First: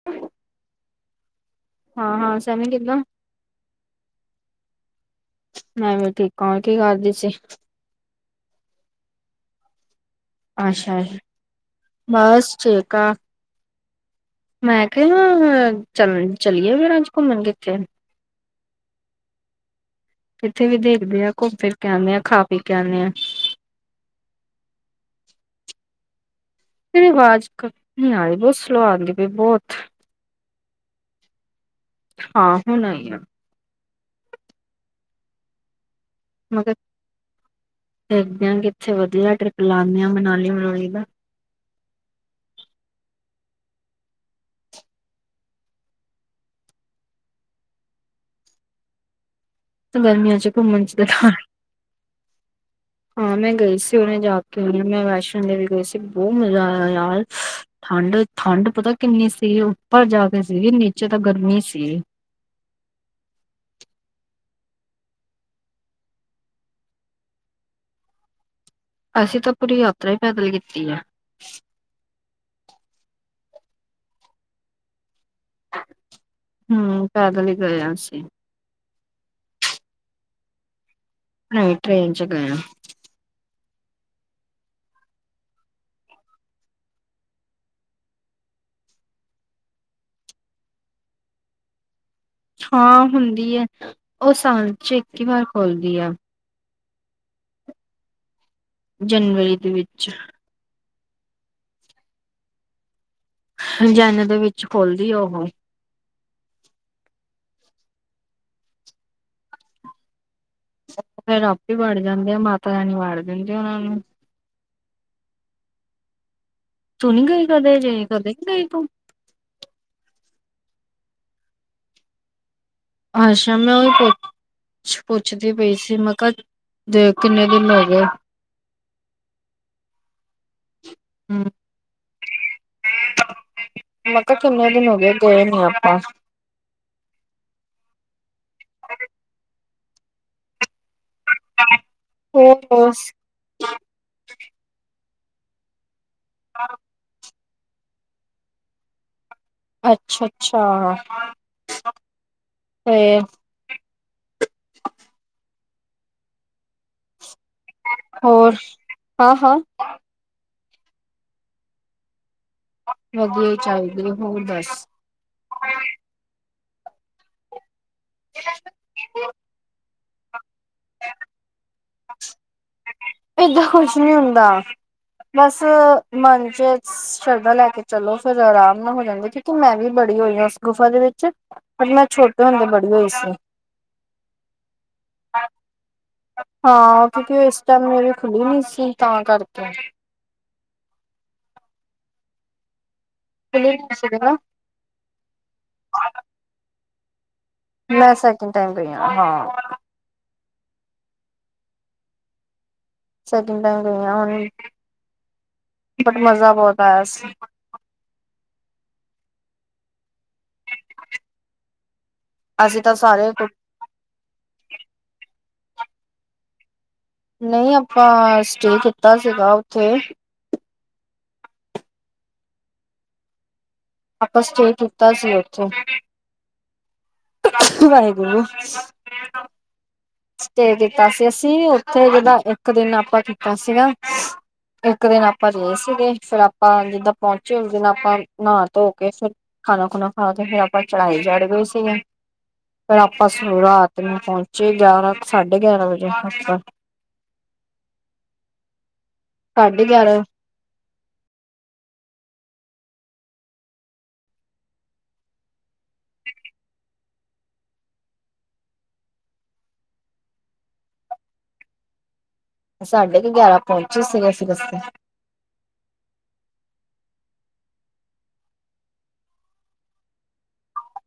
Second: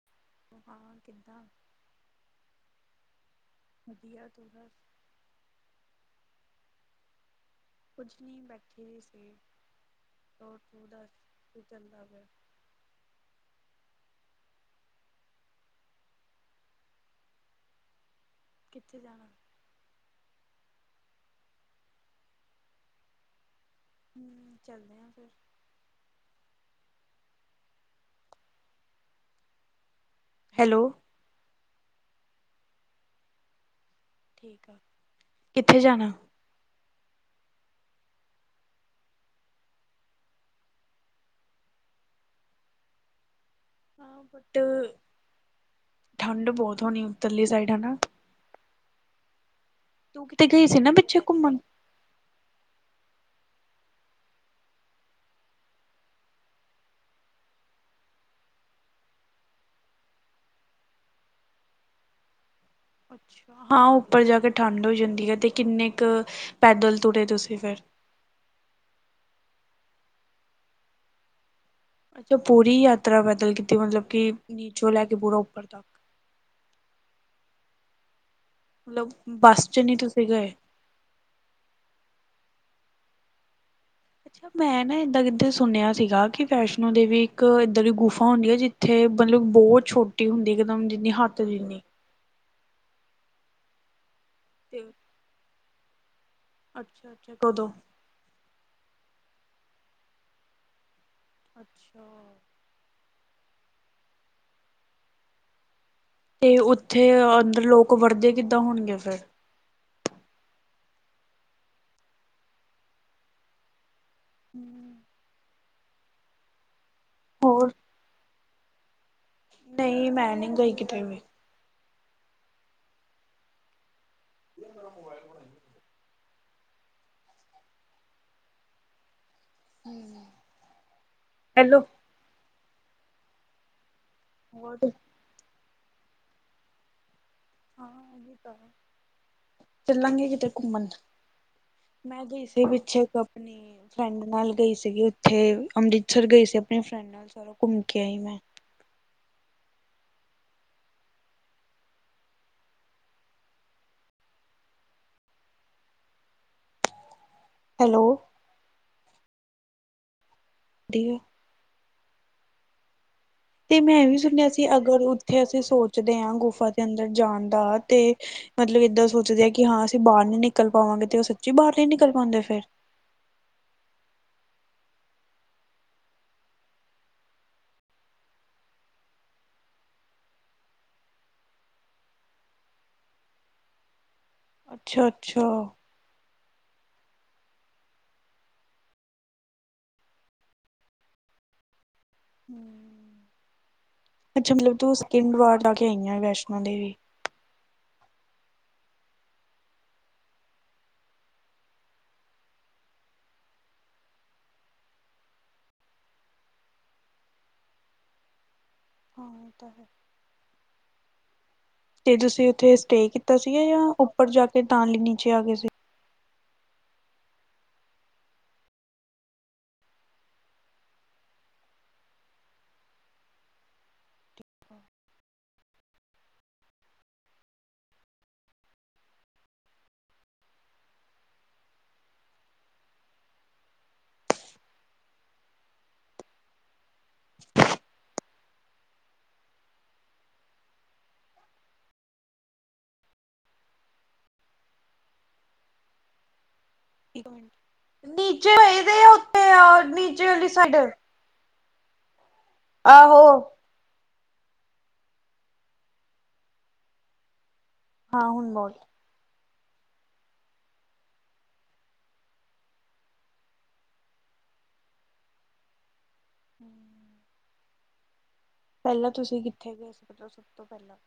[unintelligible] [unintelligible] ਹਾਂ-ਹਾਂ, ਸੈਮੀ ਕਿੱਦਾਂ? ਵਦੀਆ ਤੂੰ ਮੈਂ ਵੀ ਠੀਕ ਹਾਂ, ਕੀ ਕਰਦੀ ਸੀ? ਕੁਝ ਨਹੀਂ ਬੈਠੇ ਹੋਈ ਸੀ। ਹੋਰ ਤੂੰ ਅੱਛਾ ਦੱਸ ਅ ਕੀ ਚੱਲਦਾ ਪਿਆ ਬਸ ਠੀਕ ਆ। ਮੈਂ ਕਿਹਾ ਚੱਲ ਚੱਲਿਏ ਫੇਰ ਅਜ ਘੁੰਮਣ ਕਿੱਥੇ? ਕਿੱਥੇ ਜਾਣਾ ਕਿੱਥੇ ਵੀ ਦੇਖਦੇ ਆ, ਘੁੰਮ ਫਿਰ ਕੇ ਆਉਂਨੇ ਆਾਂ ਖਾ ਪੀ ਕੇ ਆਉਂਨੇ ਆ। ਹ ਚੱਲਦੇ ਹਾਂ ਫਿਰ ਤੇਰੀ ਆਵਾਜ਼ ਨੀ ਆ ਰਹੀ, ਬਹੁਤ ਸਲੋਅ ਆਉਂਦੀ ਪਈ ਬਹੁਤ ਹੈਲੋ ਹਾਂ ਹੁਣ ਆਈ ਆ। ਕਿੱਥੇ ਜਾਣਾ? ਮਗਰ ਦੇਖਦੇ ਹਾਂ ਕਿਥੇ ਵਧੀਆ ਟ੍ਰਿਪ ਲਾਉਂਦੇ ਆ ਮਨਾਲੀ ਮਨੂੰਲੀ ਦਾ। ਹਾਂ ਬਟ ਠੰਡ ਬਹੁਤ ਹੋਣੀ ਉੱਤਰਲੀ ਸਾਈਡ ਹੈਨਾ। ਤੂੰ ਗਰਮੀਆਂ ਕਿਤੇ ਚ ਗਈ ਸੀ ਘੁੰਮਣ ਨਾ ਚ, ਪਿੱਛੇ ਦੇਖਾਂਗੇ ਘੁੰਮਣ ਹਾਂ ਮੈਂ ਗਈ ਸੀ ਹੁਣੇ ਜਾ ਕੇ ਆਈ ਆਂ, ਮੈਂ ਵੈਸ਼ਨੋ ਦੇਵੀ ਗਈ ਸੀ ਬਹੁਤ ਮਜ਼ਾ ਆਇਆ ਯਾਰ ਠੰਡ ਠੰਡ ਪਤਾ ਕਿੰਨੀ ਸੀ, ਉੱਪਰ ਜਾ ਕੇ ਸੀਗੀ, ਨੀਚੇ ਤਾਂ ਗਰਮੀ ਸੀ। ਹਾਂ ਉੱਪਰ ਜਾ ਕੇ ਠੰਢ ਹੋ ਜਾਂਦੀ ਹੈ, ਤੇ ਕਿੰਨੇ ਕੁ ਪੈਦਲ ਤੁਰੇ ਤੁਸੀਂ ਫਿਰ ਅਸੀਂ ਤਾਂ ਪੂਰੀ ਯਾਤਰਾ ਹੀ ਪੈਦਲ ਕੀਤੀ ਐ ਅੱਛਾ, ਪੂਰੀ ਯਾਤਰਾ ਪੈਦਲ ਕੀਤੀ ਮਤਲਬ ਕਿ ਨੀਚੋਂ ਲੈ ਕੇ ਪੂਰਾ ਉੱਪਰ ਤੱਕ ਹੂ ਪੈਦਲ ਹੀ ਗਏ ਆਂ ਅਸੀ। ਮਤਲਬ ਬੱਸ ਚ ਨਹੀਂ ਤੁਸੀਂ ਗਏ ਨਹੀਂ ਟ੍ਰੇਨ ਚ ਗਏ ਆਂ ਅੱਛਾ, ਮੈਂ ਨਾ ਇਦਾਂ ਕਿੱਧਰ ਸੁਣਿਆ ਸੀਗਾ, ਕਿ ਵੈਸ਼ਨੋ ਦੇਵੀ ਇੱਕ ਇਦਾ ਦੀ ਗੁਫਾ ਹੁੰਦੀ ਹੈ ਜ ਉੱਥੇ ਮਤਲਬ ਬਹੁਤ ਛੋਟੀ ਹੁੰਦੀ ਇੱਕਦਮ ਜਿੰਨੀ ਹੱਥ ਜਿੰਨੀ ਹਾਂ ਹੁੰਦੀ ਹੈ, ਉਹ ਸਾਲ ਤੇ ਚ ਇੱਕ ਹੀ ਵਾਰ ਖੂਲਦੀ ਐ ਅੱਛਾ ਅੱਛਾ ਕਦੋਂ ਜਨਵਰੀ ਦੇ ਵਿੱਚ ਅੱਛਾ ਹੰਜਾਣੇ ਦੇ ਵਿੱਚ ਖੂਲਦੀ ਐ ਉਹ ਤੇ ਉੱਥੇ ਅੰਦਰ ਲੋਕ ਵੜਦੇ ਕਿੱਦਾਂ ਹੋਣਗੇ ਫੇਰ ਫਿਰ ਆਪੇ ਹੀ ਵੜ ਜਾਂਦੇ ਆ, ਮਾਤਾ ਰਾਣੀ ਵਾੜ ਦਿੰਦੀਂ ਆ ਉਹਨਾਂ ਨੂੰ [inaudible] ਤੂੰ ਨੀ ਗਈ ਹੋਰ ਕਦੇ ਜੇ, ਕਦੇ ਨੀ ਗਈ ਤੂੰ ਨਹੀਂ ਮੈਂ ਨਹੀਂ ਗਈ ਕਿਥੇ ਵੀ ਅੱਛਾ ਮੈਂ ਉਹੀ ਪੁੱਛ ਪੁੱਛਦੀ ਪਈ ਸੀ, ਮੈਂ ਕਿਹਾ ਤੇ ਕਿੰਨੇ ਦਿਨ ਹੋ ਗਏ ਹਮ ਹੈਲੋ ਮੈਂ ਕਿਹਾ ਕਿੰਨੇ ਹੋਰ ਦਿਨ ਹੋ ਗਏ, ਗਏ ਨੀ ਆਪਾਂ ਹਾਂ ਇਹ ਤਾਂ ਹੈ, ਚੱਲਾਂਗੇ ਕਿਥੇ ਘੁੰਮਣ ਮੈਂ ਗਈ ਸੀ ਹੋਰ ਪਿੱਛੇ, ਇੱਕ ਆਪਣੀ ਫਰੈਂਡ ਨਾਲ ਗਈ ਸੀਗੀ ਉੱਥੇ ਅੰਮ੍ਰਿਤ ਉਥਰ ਗਏ ਸੀ ਆਪਣੀ ਫਰੈਂਡ ਨਾਲ, ਸਾਰਾ ਘੁੰਮ ਕੇ ਆਈ ਮੈਂ ਅੱਛਾ ਅੱਛਾ ਤੇ ਹੈਲੋ ਹੋਰ ਹਾਂ ਹਾਂ ਦੀ ਵਧੀਆ। ਤੇ ਮੈਂ ਇਹ ਚਾਹੀਦੀ ਵੀ ਹੋਰ ਸੁਣਿਆ ਸੀ, ਦੱਸ ਅਗਰ ਉੱਥੇ ਅਸੀਂ ਸੋਚਦੇ ਹਾਂ ਗੁਫਾ ਦੇ ਅੰਦਰ ਜਾਣ ਦਾ ਤੇ ਮਤਲਬ ਏਦਾਂ ਸੋਚਦੇ ਆ ਕਿ ਹਾਂ ਅਸੀਂ ਬਾਹਰ ਨੀ ਨਿਕਲ ਪਾਵਾਂ, ਗੇ ਤੇ ਉਹ ਸੱਚੀ ਬਾਹਰ ਨੀ ਨਿਕਲ ਪਾਉਂਦੇ ਫੇਰ। ਏਦਾਂ ਕੁਛ ਨਹੀਂ ਹੁੰਦਾ, ਬਸ ਮਨ ਚ ਸ਼ਰਧਾ ਲੈ ਕੇ ਚਲੋ ਫੇਰ ਆਰਾਮ ਨਾਲ ਹੋ ਜਾਂਦੇ, ਕਿਉਂਕਿ ਮੈਂ ਵੀ ਵੜੀ ਹੋਈ ਹਾਂ ਉਸ ਗੁਫਾ ਦੇ ਵਿੱਚ। ਪਰ ਮੈਂ ਛੋਟੇ ਹੁੰਦੇ ਵੜੀ ਹੋਈ ਸੀ। ਅੱਛਾ- ਅੱਛਾ! ਹਾਂ ਕਿਉਂਕਿ ਉਹ ਇਸ ਟਾਈਮ ਮੇਰੀ ਖੁੱਲੀ ਨੀ ਸੀ ਤਾਂ ਕਰਕੇ। ਹਮ। ਖੁੱਲੀ ਨੀ ਸੀ ਨਾ ਅੱਛਾ ਮਤਲਬ ਤੂੰ ਸੈਕਿੰਡ ਵਾਰ ਲਾ ਕੇ ਆਈ ਆ ਵੈਸ਼ਨੋ ਦੇਵੀ। ਮੈਂ ਸੈਕਿੰਡ ਟਾਈਮ ਗਈ ਆਂ, ਹਾਂ। ਸੈਕਿੰਡ ਟਾਈਮ ਗਈਆਂ ਹੁਣ, ਬਟ ਮਜ਼ਾ ਬਹੁਤ ਆਇਆ ਸੀ। ਹਾਂ ਤਾਂ ਹੈ। ਤੇ ਤੁਸੀਂ ਉੱਥੇ ਅਸੀਂ ਤਾਂ ਸਟੇ ਸਾਰੇ ਕੀਤਾ ਸੀਗਾ ਜਾਂ ਉੱਪਰ ਜਾ ਕੇ ਦਾਨਲੀ ਨੀਚੇ ਆ ਗਏ ਸੀ? ਨਹੀਂ ਆਪਾਂ ਸਟੇ ਕੀਤਾ ਸੀਗਾ ਉੱਥੇ। ਆਪਾਂ ਸਟੇ ਕੀਤਾ ਸੀ ਉੱਥੇ। ਵਾਹਿਗੂਰੂ। ਸਟੇ ਕੀਤਾ ਸੀ ਅਸੀਂ ਉੱਥੇ, ਜਿਦਾਂ ਇੱਕ ਦਿਨ ਆਪਾਂ ਕੀਤਾ ਸੀਗਾ। ਇੱਕ ਦਿਨ ਆਪਾਂ ਰਹੇ ਸੀਗੇ, ਫੇਰ ਆਪਾਂ ਜਿੱਦਾਂ ਪਹੁੰਚੇ ਉਸ ਦਿਨ ਆਪਾਂ ਨਹਾ ਧੋ ਕੇ ਫਿਰ ਖਾਣਾ -ਖੁਣਾ ਖਾ ਕੇ ਫਿਰ ਆਪਾਂ ਚੜ੍ਹਾਈ ਚੜ੍ਹ ਗਏ ਸੀਗੇ। ਫਿਰ ਆਪਾਂ ਸ ਰਾਤ ਨੂੰ ਪਹੁੰਚੇ ਗਿਆਰਾਂ ਸਾਢੇ ਗਿਆਰਾਂ ਵਜੇ ਆਪਾਂ। ਨੀਚੇ ਵਏਦੇ ਉੱਥੇ। ਸਾਢੇ ਗਿਆਰਾਂ। ਲੀ ਸਾਈਡ। ਆਹੋ। ਹਾਂ ਹੁਣ ਬਹੁਤ। ਸਾਢੇ ਕੁ ਗਿਆਰਾਂ ਪਹੁੰਚੇ ਸੀਗੇ ਅਸੀਂ ਰਸਤੇ। ਹਮ। ਪਹਿਲਾਂ ਤੁਸੀਂ ਕਿੱਥੇ ਗਏ ਸਕਦੇ ਹੋ ਸਭ ਤੋਂ ਪਹਿਲਾਂ?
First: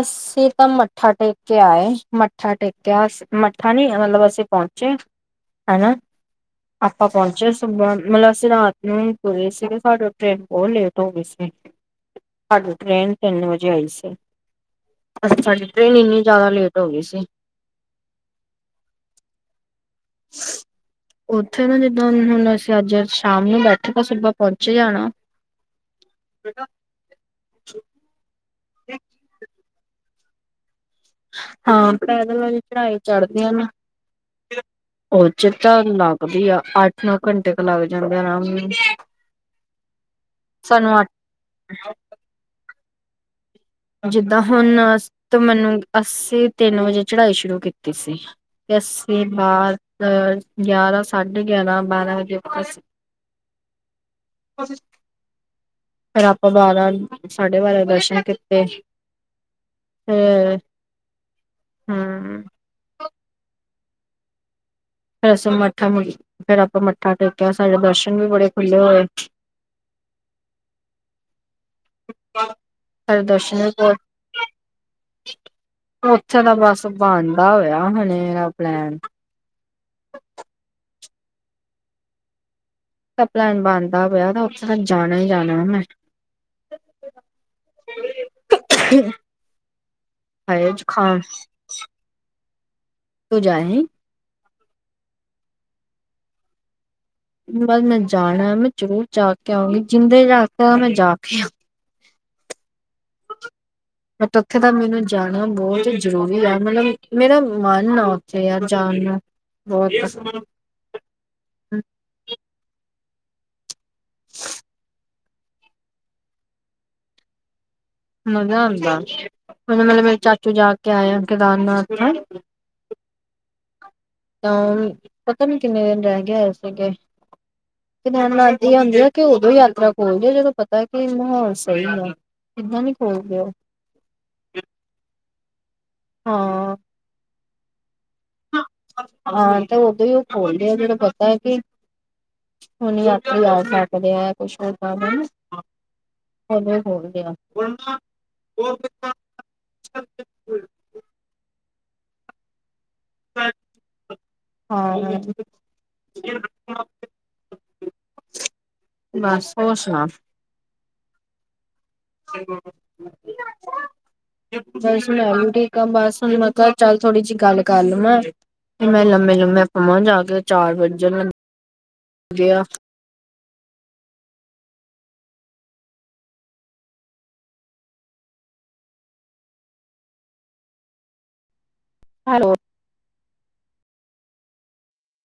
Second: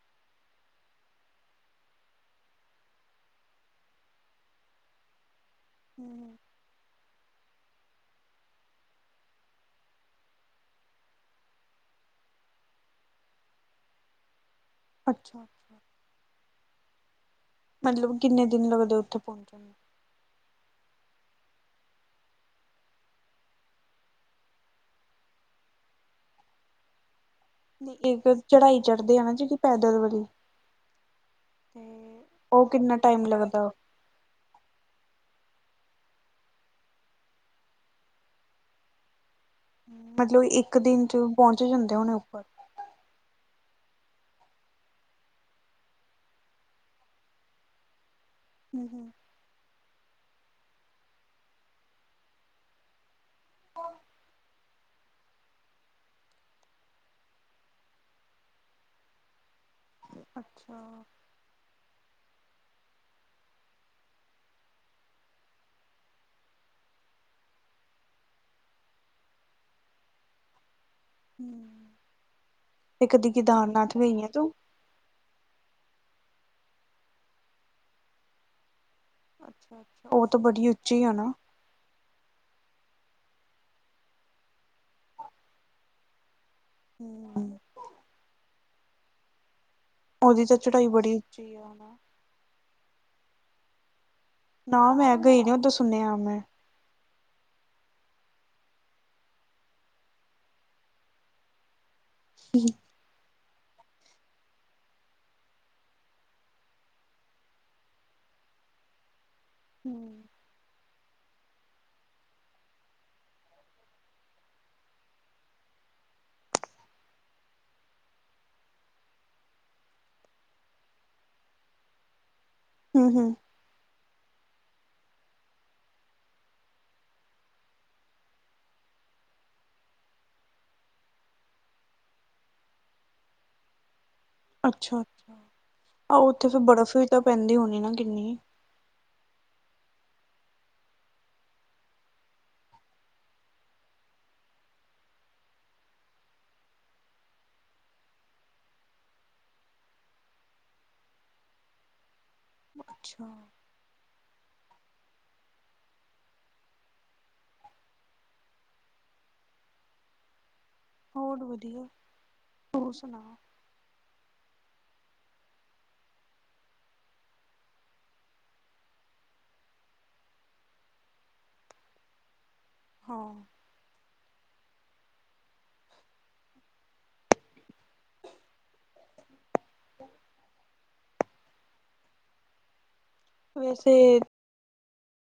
ਅਸੀਂ ਤਾਂ ਮੱਥਾ ਟੇਕ ਕੇ ਆਏ, ਮੱਥਾ ਟੇਕਿਆ, ਅ ਮੱਠਾ ਨਹੀਂ ਮਤਲਬ ਅਸੀਂ ਪਹੁੰਚੇ। ਹੈਨਾ। ਆਪਾਂ ਪਹੁੰਚੇ ਸੁਬਾਹ, ਮਤਲਬ ਅਸੀਂ ਰਾਤ ਨੂੰ ਤੁਰੇ ਸੀਗੇ, ਸਾਡੇ ਟ੍ਰੇਨ ਬਹੁਤ ਲੇਟ ਹੋ ਗਈ ਸੀ। ਸਾਡੀ ਟ੍ਰੇਨ ਤਿੰਨ ਵਜੇ ਆਈ ਸੀ। ਅੱ ਅੱਛਾ ਸਾਡੀ ਟ੍ਰੇਨ ਇੰਨੀ ਜ਼ਿਆਦਾ ਲੇਟ ਹੋ ਗਈ ਸੀ। ਮਤਲਬ ਕਿੰਨੇ ਦਿਨ ਲੱਗਦੇ ਉੱਥੇ ਪਹੁੰਚਣ ਨੂੰ? ਹਾਂ। ਉੱਥੇ ਨਾ ਜਿੱਦਾਂ ਹੁਣ ਅਸੀਂ ਅੱਜ ਸ਼ਾਮ ਨੂੰ ਬੈਠੇ, ਤਾਂ ਸੁਬਾ ਪਹੁੰਚੇ ਜਾਣਾ। ਕਾ [unintelligible] ਇੱਕ ਚੜਾਈ ਚੜ੍ਹਦੇ ਆ ਨਾ ਜਿਹੜੀ ਪੈਦਲ ਵਾਲੀ ਹਾਂ ਤੇ ਪੈਦਲ ਉਹ ਕਿੰਨਾ ਚੜ੍ਹਾਈ ਟਾਈਮ ਚੜ੍ਹਦੇ ਆਂ ਨਾ ਲੱਗਦਾ? ਉਹ ਚੇ ਤਾਂ ਲੱਗਦੀ ਆ ਅੱਠ ਨੌ ਘੰਟੇ ਕ ਲੱਗ ਜਾਂਦੇ ਆਰਾਮ ਨੂੰ। ਮਤਲਬ ਇੱਕ ਦਿਨ ਚ ਪਹੁੰਚ ਜਾਂਦੇ ਹੋਣੇ ਉੱਪਰ। ਜਿੱਦਾਂ ਹੁਣ ਮੈਨੂੰ ਅੱਸੀ ਤਿੰਨ ਵਜੇ ਚੜ੍ਹਾਈ ਸ਼ੁਰੂ ਕੀਤੀ ਸੀ। ਹੂੰ ਹੂੰ ਏਆਸੀ ਬਾਅਦ ਅਹ ਗਿਆਰਾਂ ਸਾਢੇ ਗਿਆਰਾਂ, ਬਾਰਾਂ ਵਜੇ ਕੋਨ? ਫਿਰ ਆਪਾਂ ਬਾਰਾਂ, ਸਾਢੇ ਬਾਰਾਂ ਦਰਸ਼ਨ ਕਿ ਤੇ ਅੱਛਾ। ਹੂੰ ਫੇਰ ਅਸੀਂ ਮੱਠਾ, ਫੇਰ ਆਪਾ ਮੱਥਾ ਟੇਕਿਆ ਸਾਡੇ ਦਰਸ਼ਨ ਵੀ ਬੜੇ ਖੁੱਲ੍ਹੇ ਹੋਏ। ਹੂੰ [inaudible] ਤੇ ਹ ਕਦੀ ਦਰਸ਼ਸ਼ਨ, ਪਰ ਕੇਦਾਰਨਾਥ ਗਈ ਆ ਤੂੰ? ਉੱਥੇ ਤਾਂ ਬਸ ਬਣਦਾ ਹੋਇਆ ਹੁਣੇ, ਆਪਣੇ ਅੱਛਾ ਉਹ ਤਾ ਬੜੀ ਉੱਚੀ ਆ ਨਾ? ਤਾਂ ਪਲੈਨ ਬਣਦਾ ਪਿਆ, ਉੱਥੇ ਤਾ ਜਾਣਾ ਈ ਜਾਣਾ ਮੈਂ। ਹੂੰ [unintelligible] [unintelligible] ਉਹਦੀ ਤਾਂ ਹਾਏ ਚੜਾਈ ਬੜੀ ਜ਼ੁਕਾਮ ਉੱਚੀ ਆ, ਹਨਾ? ਤੂੰ ਜਾ ਆਈਂ? ਨਾ ਮੈਂ ਗਈ ਨੀ, ਓਦਾਂ ਸੁਣਿਆ ਮੈਂ। ਬਸ ਮੈਂ ਜਾਣਾ, ਮੈਂ ਜਰੂਰ ਜਾਕੇ ਆਉਂਗੀ, ਜਿੰਦੇ ਜਾ ਮੈਂ ਜਾਕੇ ਆਉ [inaudible] ਬਟ ਉੱਥੇ ਤਾਂ ਮੈਨੂੰ ਜਾਣਾ ਬਹੁਤ ਜ਼ਰੂਰੀ ਆ, ਮਤਲਬ, ਮੇਰਾ ਮਨ ਆ ਉੱਥੇ ਯਾਰ ਜਾਣ ਨਾ। ਹੋਰ ਦਸ ਹੂੰ [unintelligible] ਮਜ਼ਾ ਆਂਦਾ, ਮਤਲਬ ਮੇਰੇ ਚਾਚੂ ਜਾਕੇ ਆਏ ਆ, ਕੇਦਾਰਨਾਥ। ਹੂੰ-ਹੂੰ ਤਾ‌ ਓ ਵੀ, ਪਤਾ ਨਹੀ ਕਿੰਨੇ ਦਿਨ ਰਹਿਕੇ ਆਏ ਸੀਗੇ। ਤੇਨਾਥ ਦੀ ਹੋਂਦੀ ਆ ਕਿ, ਉਦੋਂ ਯਾਤਰਾ ਖੋਲਦੇ ਜਦੋਂ ਪਤਾ ਕਿ ਮਹੌਲ ਸਹੀ ਆ। ਇੱਦਾਂ ਨੀ ਖੋਲਦੇ ਉਹ। ਅੱਛਾ, ਆਹ ਉੱਥੇ ਫਿਰ ਹਾਂ ਬਰਫ਼ ਵੀ ਤਾ ਪੈਂਦੀ ਹੋਣੀ ਨਾ, ਕਿੰਨੀ? ਹਾਂ, ਤੇ ਉਦੋਂ ਹੀ ਉਹ ਖੋਲਦੇ ਆ, ਜਦੋ ਪਤਾ ਏ, ਕਿ ਹੁਣ ਯਾਤਰੀ ਆ ਸਕਦੇ ਆ, ਕੁਛ ਉਹਦਾ ਤਾ ਹੋਗਿਆ ਅੱਛਾ ਹਾਂ ਬਸ, ਹੋਰ ਸੁਣਾ? ਹੋਰ ਵਧੀਆ। ਤੂੰ ਸੁਣਾ [unintelligible] ਬਸ ਮੈਂ ਵੀ ਠੀਕ ਆ, ਬਸ ਹੁਣ ਮੈਂ ਕਿਹਾ ਚੱਲ ਥੋੜੀ ਜਿਹੀ ਗੱਲ ਕਰ ਲਵਾਂ। ਮੈਂ ਲੰਮੇ-ਲੁੰਮੇ ਪਵਾਂ ਜਾਕੇ, ਚਾਰ ਵਜਣ ਲੱਗੇ ਆ। ਹਾ [unintelligible] ਹੈਲੋ ਵੈਸੇ,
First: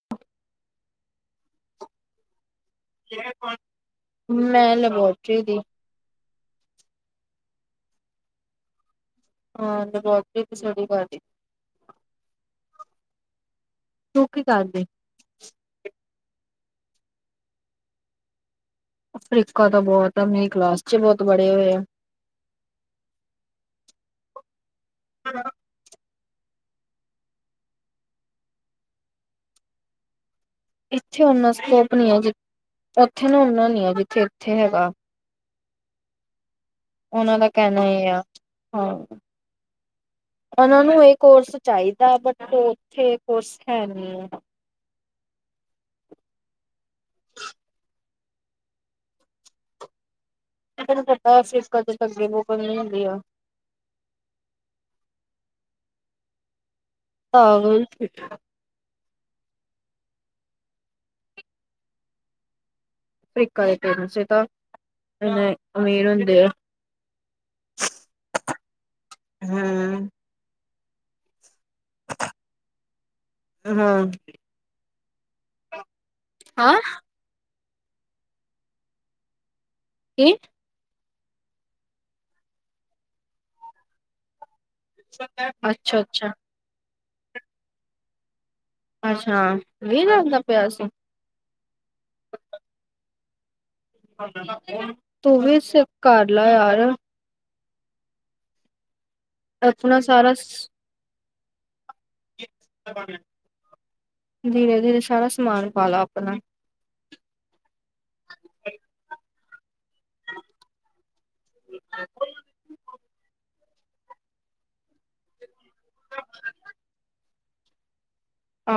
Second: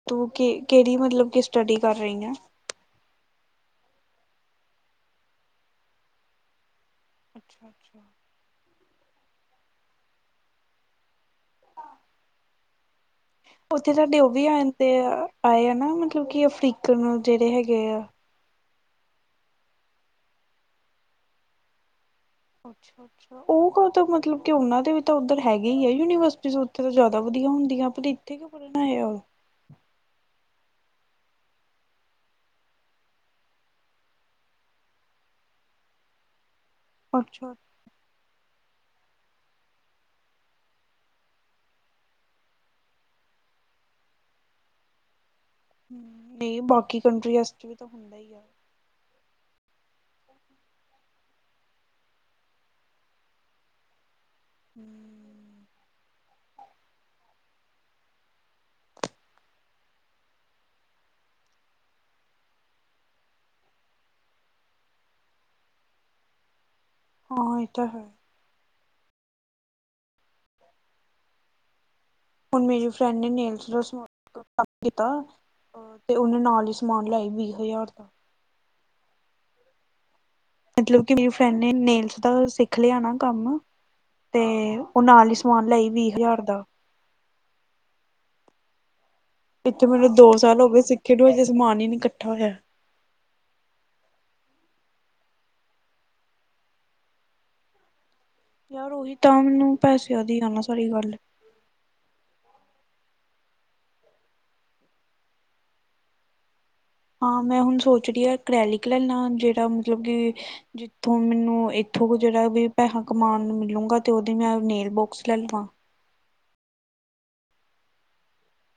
ਤੂੰ ਕਿ, ਕਿਹੜੀ ਮਤਲਬ ਕਿ ਸਟੱਡੀ ਕਰ ਰਹੀ ਆਂ? ਮੈਂ ਲਬੋਟਰੀ ਦੀ। ਅੱਛਾ-ਅੱਛਾ। ਹਾਂ ਦੇਖੋ, ਅੱਗੇ ਦੀ ਸਟਡੀ ਕਰਦੀ। ਉੱਥੇ ਸਾਡੇ ਤੂੰ ਉਹ ਕੀ ਵੀ ਆ ਕਰਦੀ ਤੇ ਆਏ ਆ ਨਾ ਮਤਲਬ ਕਿ ਅਫਰੀਕਨ ਜਿਹੜੇ ਹੈਗੇ ਆ। ਅਫਰੀਕਾਨ ਤਾਂ ਬੋਤ ਐ, ਮੇਰੀ ਕਲਾਸ ਚ ਬੋਤ ਬੜੇ ਹੋਏ ਐ ਅੱਛਾ, ਅੱਛਾ ਓ ਕਾ ਤੋ ਮਤਲਬ ਕਿ ਓਨਾਂ ਦੇ ਵੀ ਤਾਂ ਓੱਧਰ ਹੈਗੇ ਈ ਐ ਯੂਨੀਵਰਸਿਟੀਸ ਉੱਥੇ ਤਾਂ ਜਾਦਾ ਵਦੀਆ ਹੁੰਦੀਆਂ, ਪਰ ਇੱਥੇ ਕਯੋ ਪਰਨ ਆਏਆ ਓ? ਇੱਥੇ ਓਨਾ ਸਕੋਪ ਨੀ ਹੈ ਜੇ, ਓਥੇ ਨਾ ਓਨਾ ਨੀ ਐ ਜਿੱਥੇ-ਇੱਥੇ ਹੈਗਾ। ਓਨਾਂ ਦਾ ਅੱਛਾ। ਕੈਣਾ ਏ ਆ। ਹਾ ਓਨਾਂ ਨੂੰ ਏ ਕੋਰਸ ਚਾਈਦਾ, ਬਟ ਓ ਓਥੇ ਕੋਰਸ ਹੈ ਨੀ ਓ। ਨਈ, ਬਾਕੀ ਕੰਟਰੀਆਸ ਚ ਵੀ ਤਾ ਹੁੰਦਾ ਈ ਆ। ਤੈਨੂੰ ਪਤਾ ਏਸੀਸ ਕਨਟਰੀਸ ਗਰੀਬ-ਗਰੂਬ ਕੋਲ ਨੀ ਹੁੰਦੀਆ। ਹੂੰ ਪਾਗਲ ਫਿਟ ਅਫਰੀਕਾ ਦੇ ਪੇਰਟਸ ਤਾਂ ਇੰਨੇ ਅਮੀਰ ਹੁੰਦੇ ਐ। ਹਾਂ, ਏ ਤਾ ਹੈ। ਹੂੰ। ਹੁਨ, ਮੇਰੀ ਫਰੈਂਡ ਏ ਨੇਹ ਪਿਛਲੇ ਸਾਲ [unintelligible] ਕੰਮ ਕੀਤਾ, ਉਹ ਤੇ ਓਨੇ ਨਾਲ ਈ ਹਾਂ ਸਮਾਨ ਲੈ ਆਈ ਵੀ ਹਜ਼ਾਰ ਦਾ। ਕੀ? ਮਤਲਬ ਕਿ ਮੇਰੀ ਫਰੈਂਡ ਨੇ ਨੇਲਸ ਦਾ ਓ ਸਿੱਖ ਲੇਆ ਨਾ ਕੰਮ, ਤੇ ਓ ਨਾਲ ਈ ਸਮਾਨ ਲੈਈ ਅੱਛਾ ਵੀ ਅੱਛਾ ਹਜ਼ਾਰ ਦਾ। ਅੱਛਾ। ਇੱਥੇ ਵੀਹ ਮੇਰੇ ਦੋ ਲੱਖ ਦਾ ਸਾਲ ਹੋ ਪਿਆ ਗੇ ਸੀ। ਸਿੱਖੇ ਨੂੰ, ਹਜੇ ਸਮਾਨ ਈ ਨੀ ਕੱਠਾ ਹੋਯਾ। ਤੂੰ ਵੀ ਸਿੱਖ ਕਰ ਲੈ ਯਾਰ ਯਾਰ ਓਹੀ ਤਾਂ ਮੈਨੂੰ ਆਪਣਾ ਪੈਸੇ ਯਾ ਸਾਰਾ ਦੀ ਆ ਨਾ ਸਾਰੀ ਗੱਲ। ਧੀਰੇ-ਧੀਰੇ ਸਾਰਾ ਸਮਾਨ ਪਾਲੈ ਆਪਨਾ। ਹਾਂ ਮੈਂ ਹੁਨ ਸੋਚ ਰੀ ਆਂ ਐਕ੍ਰੈਲਿਕ੍ ਲੈਲਾਂ ਜੇੜਾ ਮਤਲਬ ਕਿ ਤੇ ਮੈਨੂੰ ਐਥੋ ਵੀ ਜੇਰਾ ਵੀ ਪੈਸਾ ਕਮਾਨ ਨੂੰ ਮਿਲੂਗਾ, ਤੇ ਓਦੀ ਮੈਂ ਨੇੇਲ ਬੋਕਸ ਲੈ ਲਾ। [inaudible] ਆ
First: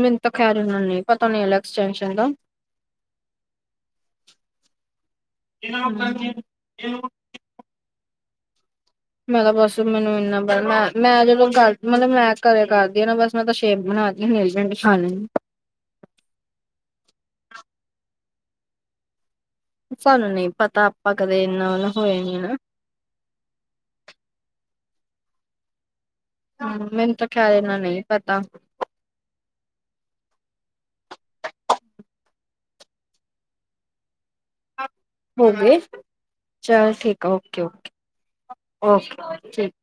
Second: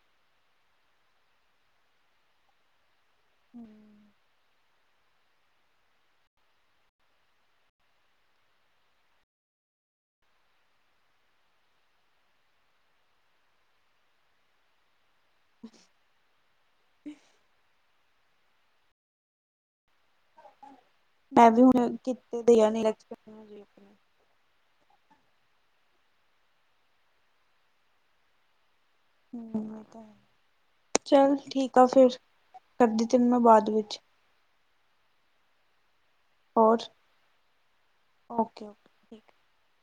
ਮੈਨੂੰ ਤਾਂ ਖੈਰ ਏਨਾਂ ਨੀ ਪਤਾ ਨੇਲ ਐਕਸਟੈਂਸ਼ਨ ਦਾ। ਹੂੰ। [unintelligible] ਮੈਂ ਤਾਂ ਵੈਸੇ ਵੀ ਮੈਨੂੰ ਇੰਨਾ ਮੈਂ, ਮੈਂ ਜਦੋਂ ਘਰ, ਮਲਬ ਮੈਂ ਘਰੇ ਕਰਦੀ ਆ ਨਾ ਬਸ ਮੈਂ ਕੇਆ ਸ਼ੇਪ ਬਨਾ ਕੇ ਨੇਲਪੇਂਟ ਦਿਖਾਨੀਆ। [inaudible] ਸਾਨੂੰ ਨੀ ਪਤਾ ਆਪਾਂ ਕਦੇ ਏਨਾ ਹੋਏ ਨੀ ਨਾ ਨੈਲ ਆਰਟਸ [unintelligible] ਵੇਖਨਾ। ਹੂੰ, ਮੈਨੂੰ ਤਾਂ ਖੈਰ ਏਨਾ ਨਈ ਪਤਾ। ਹੂੰ ਏਹ ਤਾ ਹੈ, ਚੱਲ ਠੀਕ ਆ ਫੇਰ ਕਰਦੀ ਤੈਨੂੰ ਬਾਦ ਵਿੱਚ। [unintelligible] ਹੋ ਗੇ। ਹੋਰ ਚਲ ਠੀਕ ਆ okay, okay okay, okay okay okay ਠੀਕ।